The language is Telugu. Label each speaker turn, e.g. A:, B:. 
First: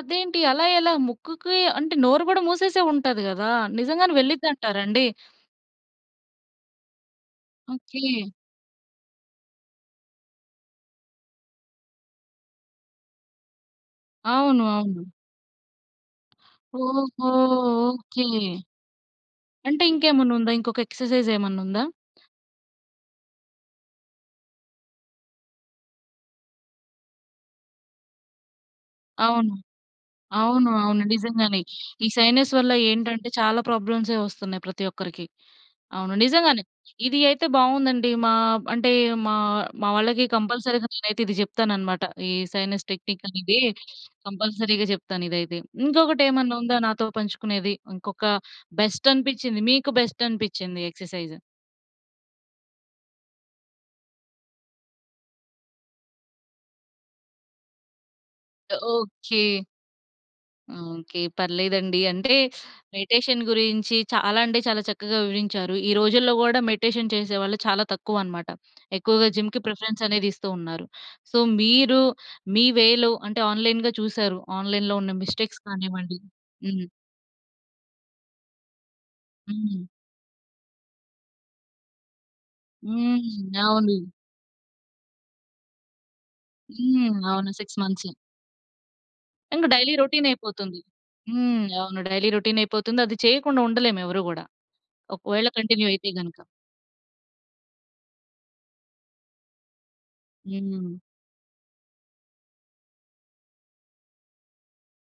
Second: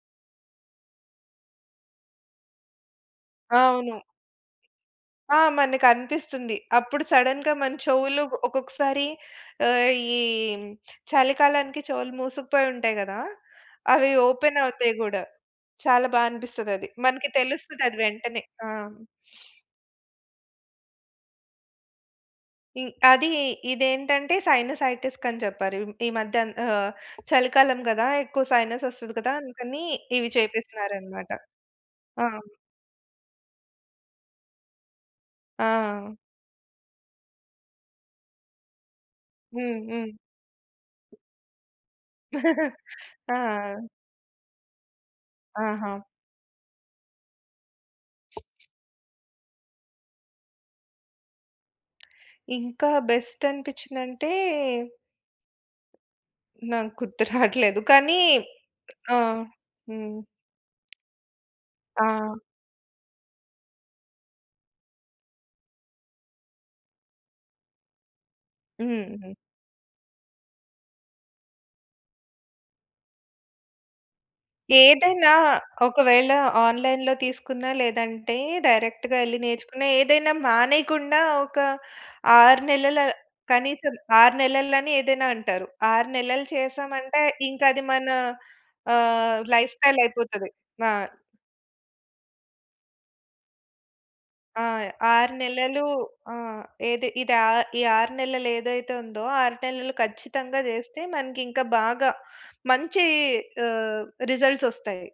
A: అదేంటి, అలా ఎలా ముక్కుకి అంటే, నోరు కూడా మూసేసే ఉంటది గదా!
B: అవును.
A: నిజంగానే వెళ్ళిద్దంటారండి?
B: ఆ! మనకు అనిపిస్తుంది. అప్పుడు సడెన్‌గా మన
A: ఓకే.
B: చెవులు ఒక్కొక్కసారి, ఆహ్, ఈ చలికాలానికి చెవులు మూసుకుపోయి ఉంటాయి కదా! అవి ఓపెన్
A: అవును.
B: అవుతాయి
A: అవును.
B: గూడా, చాలా బా అనిపిస్తదది,
A: ఓహో!
B: మనకు తెలుస్తది అది వెంటనే.
A: ఓకే.
B: ఆ!
A: అంటే, ఇంకేమన్నా ఉందా? ఇంకొక ఎక్‌సర్సైజ్ ఏమన్నా ఉందా?
B: ఇ అది ఇదేంటంటే, సైనసైటిస్ కని చెప్పారు. ఈ మధ్య ఆహ్, చలికాలం కదా! ఎక్కువ సైనస్ వొస్తది కదా!
A: అవును.
B: అందుకని, ఇవి
A: అవును. అవును
B: చేపిస్తున్నారన్నమాట.
A: నిజంగానే, ఈ
B: ఆ!
A: సైనస్ వల్ల ఏంటంటే, చాలా ప్రాబ్లమ్సే వొస్తున్నాయి ప్రతి ఒక్కరికి.
B: ఆ!
A: అవును, నిజంగానే ఇది అయితే బావుందండి. మా అంటే, మా
B: హ్మ్.
A: మా
B: హ్మ్.
A: వాళ్ళకి కంపల్సరీగా నేనైతే ఇది చెప్తానన్నమాట. ఈ సైనస్ టెక్నిక్
B: ఆ!
A: అనేది, కంపల్సరీగా చెప్తాను ఇదైతే.
B: ఆహా!
A: ఇంకొకటేమన్నా ఉందా నాతో పంచుకునేది? ఇంకొక బెస్ట్ అనిపించింది, మీకు బెస్ట్ అనిపించింది ఎక్‌సర్సైజ్?
B: ఇంకా బెస్ట్ అనిపించిందంటే! నాకు గుర్తు రాట్లేదు కానీ, ఆ!
A: ఓకే.
B: హ్మ్.
A: ఓకే. పర్లేదండి అంటే,
B: ఆ!
A: మెడిటేషన్ గురించి చాలా అంటే చాలా చక్కగా వివరించారు. ఈ రోజుల్లో కూడా మెడిటేషన్ చేసేవాళ్ళు చాలా తక్కువన్నమాట. ఎక్కువగా
B: హుహు.
A: జిమ్‌కి ప్రిఫరెన్స్ అనేది ఇస్తున్నారు. సో, మీరు మీ వేలో అంటే, ఆన్‌లైన్‌గా చూసారు. ఆన్‌లైన్‌లో ఉన్న
B: ఏదైనా,
A: మిస్టేక్స్ కానివ్వండి,
B: ఒకవేళ
A: హ్మ్.
B: ఆన్‌లైన్‌లో తీసుకున్న లేదంటే, డైరెక్ట్‌‌గా ఎళ్లి నేర్చుకున్న,
A: హ్మ్.
B: ఏదైనా మానేయకుండా ఒక 6 నెలల,
A: హ్మ్. అవును.
B: కనీసం 6 నెలలు అని ఏదైనా అంటారు. 6 నెలలు
A: హ్మ్.
B: చేసామంటే,
A: అవును
B: ఇంక
A: 6
B: అది
A: మంత్స్.
B: మన ఆహ్,
A: ఇంగా డైలీ
B: లైఫ్‌స్టైల్ అయిపోతది.
A: రోటినయిపోతుంది.
B: ఆ!
A: హ్మ్. అవును డైలీ రోటినయిపోతుంది, అది చేయకుండా ఉండలేము ఎవరు కూడా.
B: ఆ! 6
A: ఒకవేళ
B: నెలలు,
A: కంటిన్యూ అయితే
B: ఆ!
A: గనుక.
B: ఏది ఇది ఆ ఈ 6 నెలలు ఏదైతే ఉందో, 6 నెలలు ఖచ్చితంగా
A: హ్మ్.
B: చేస్తే మనకి ఇంకా బాగా, మంచి ఆహ్, రిజల్ట్స్ వొస్తాయి.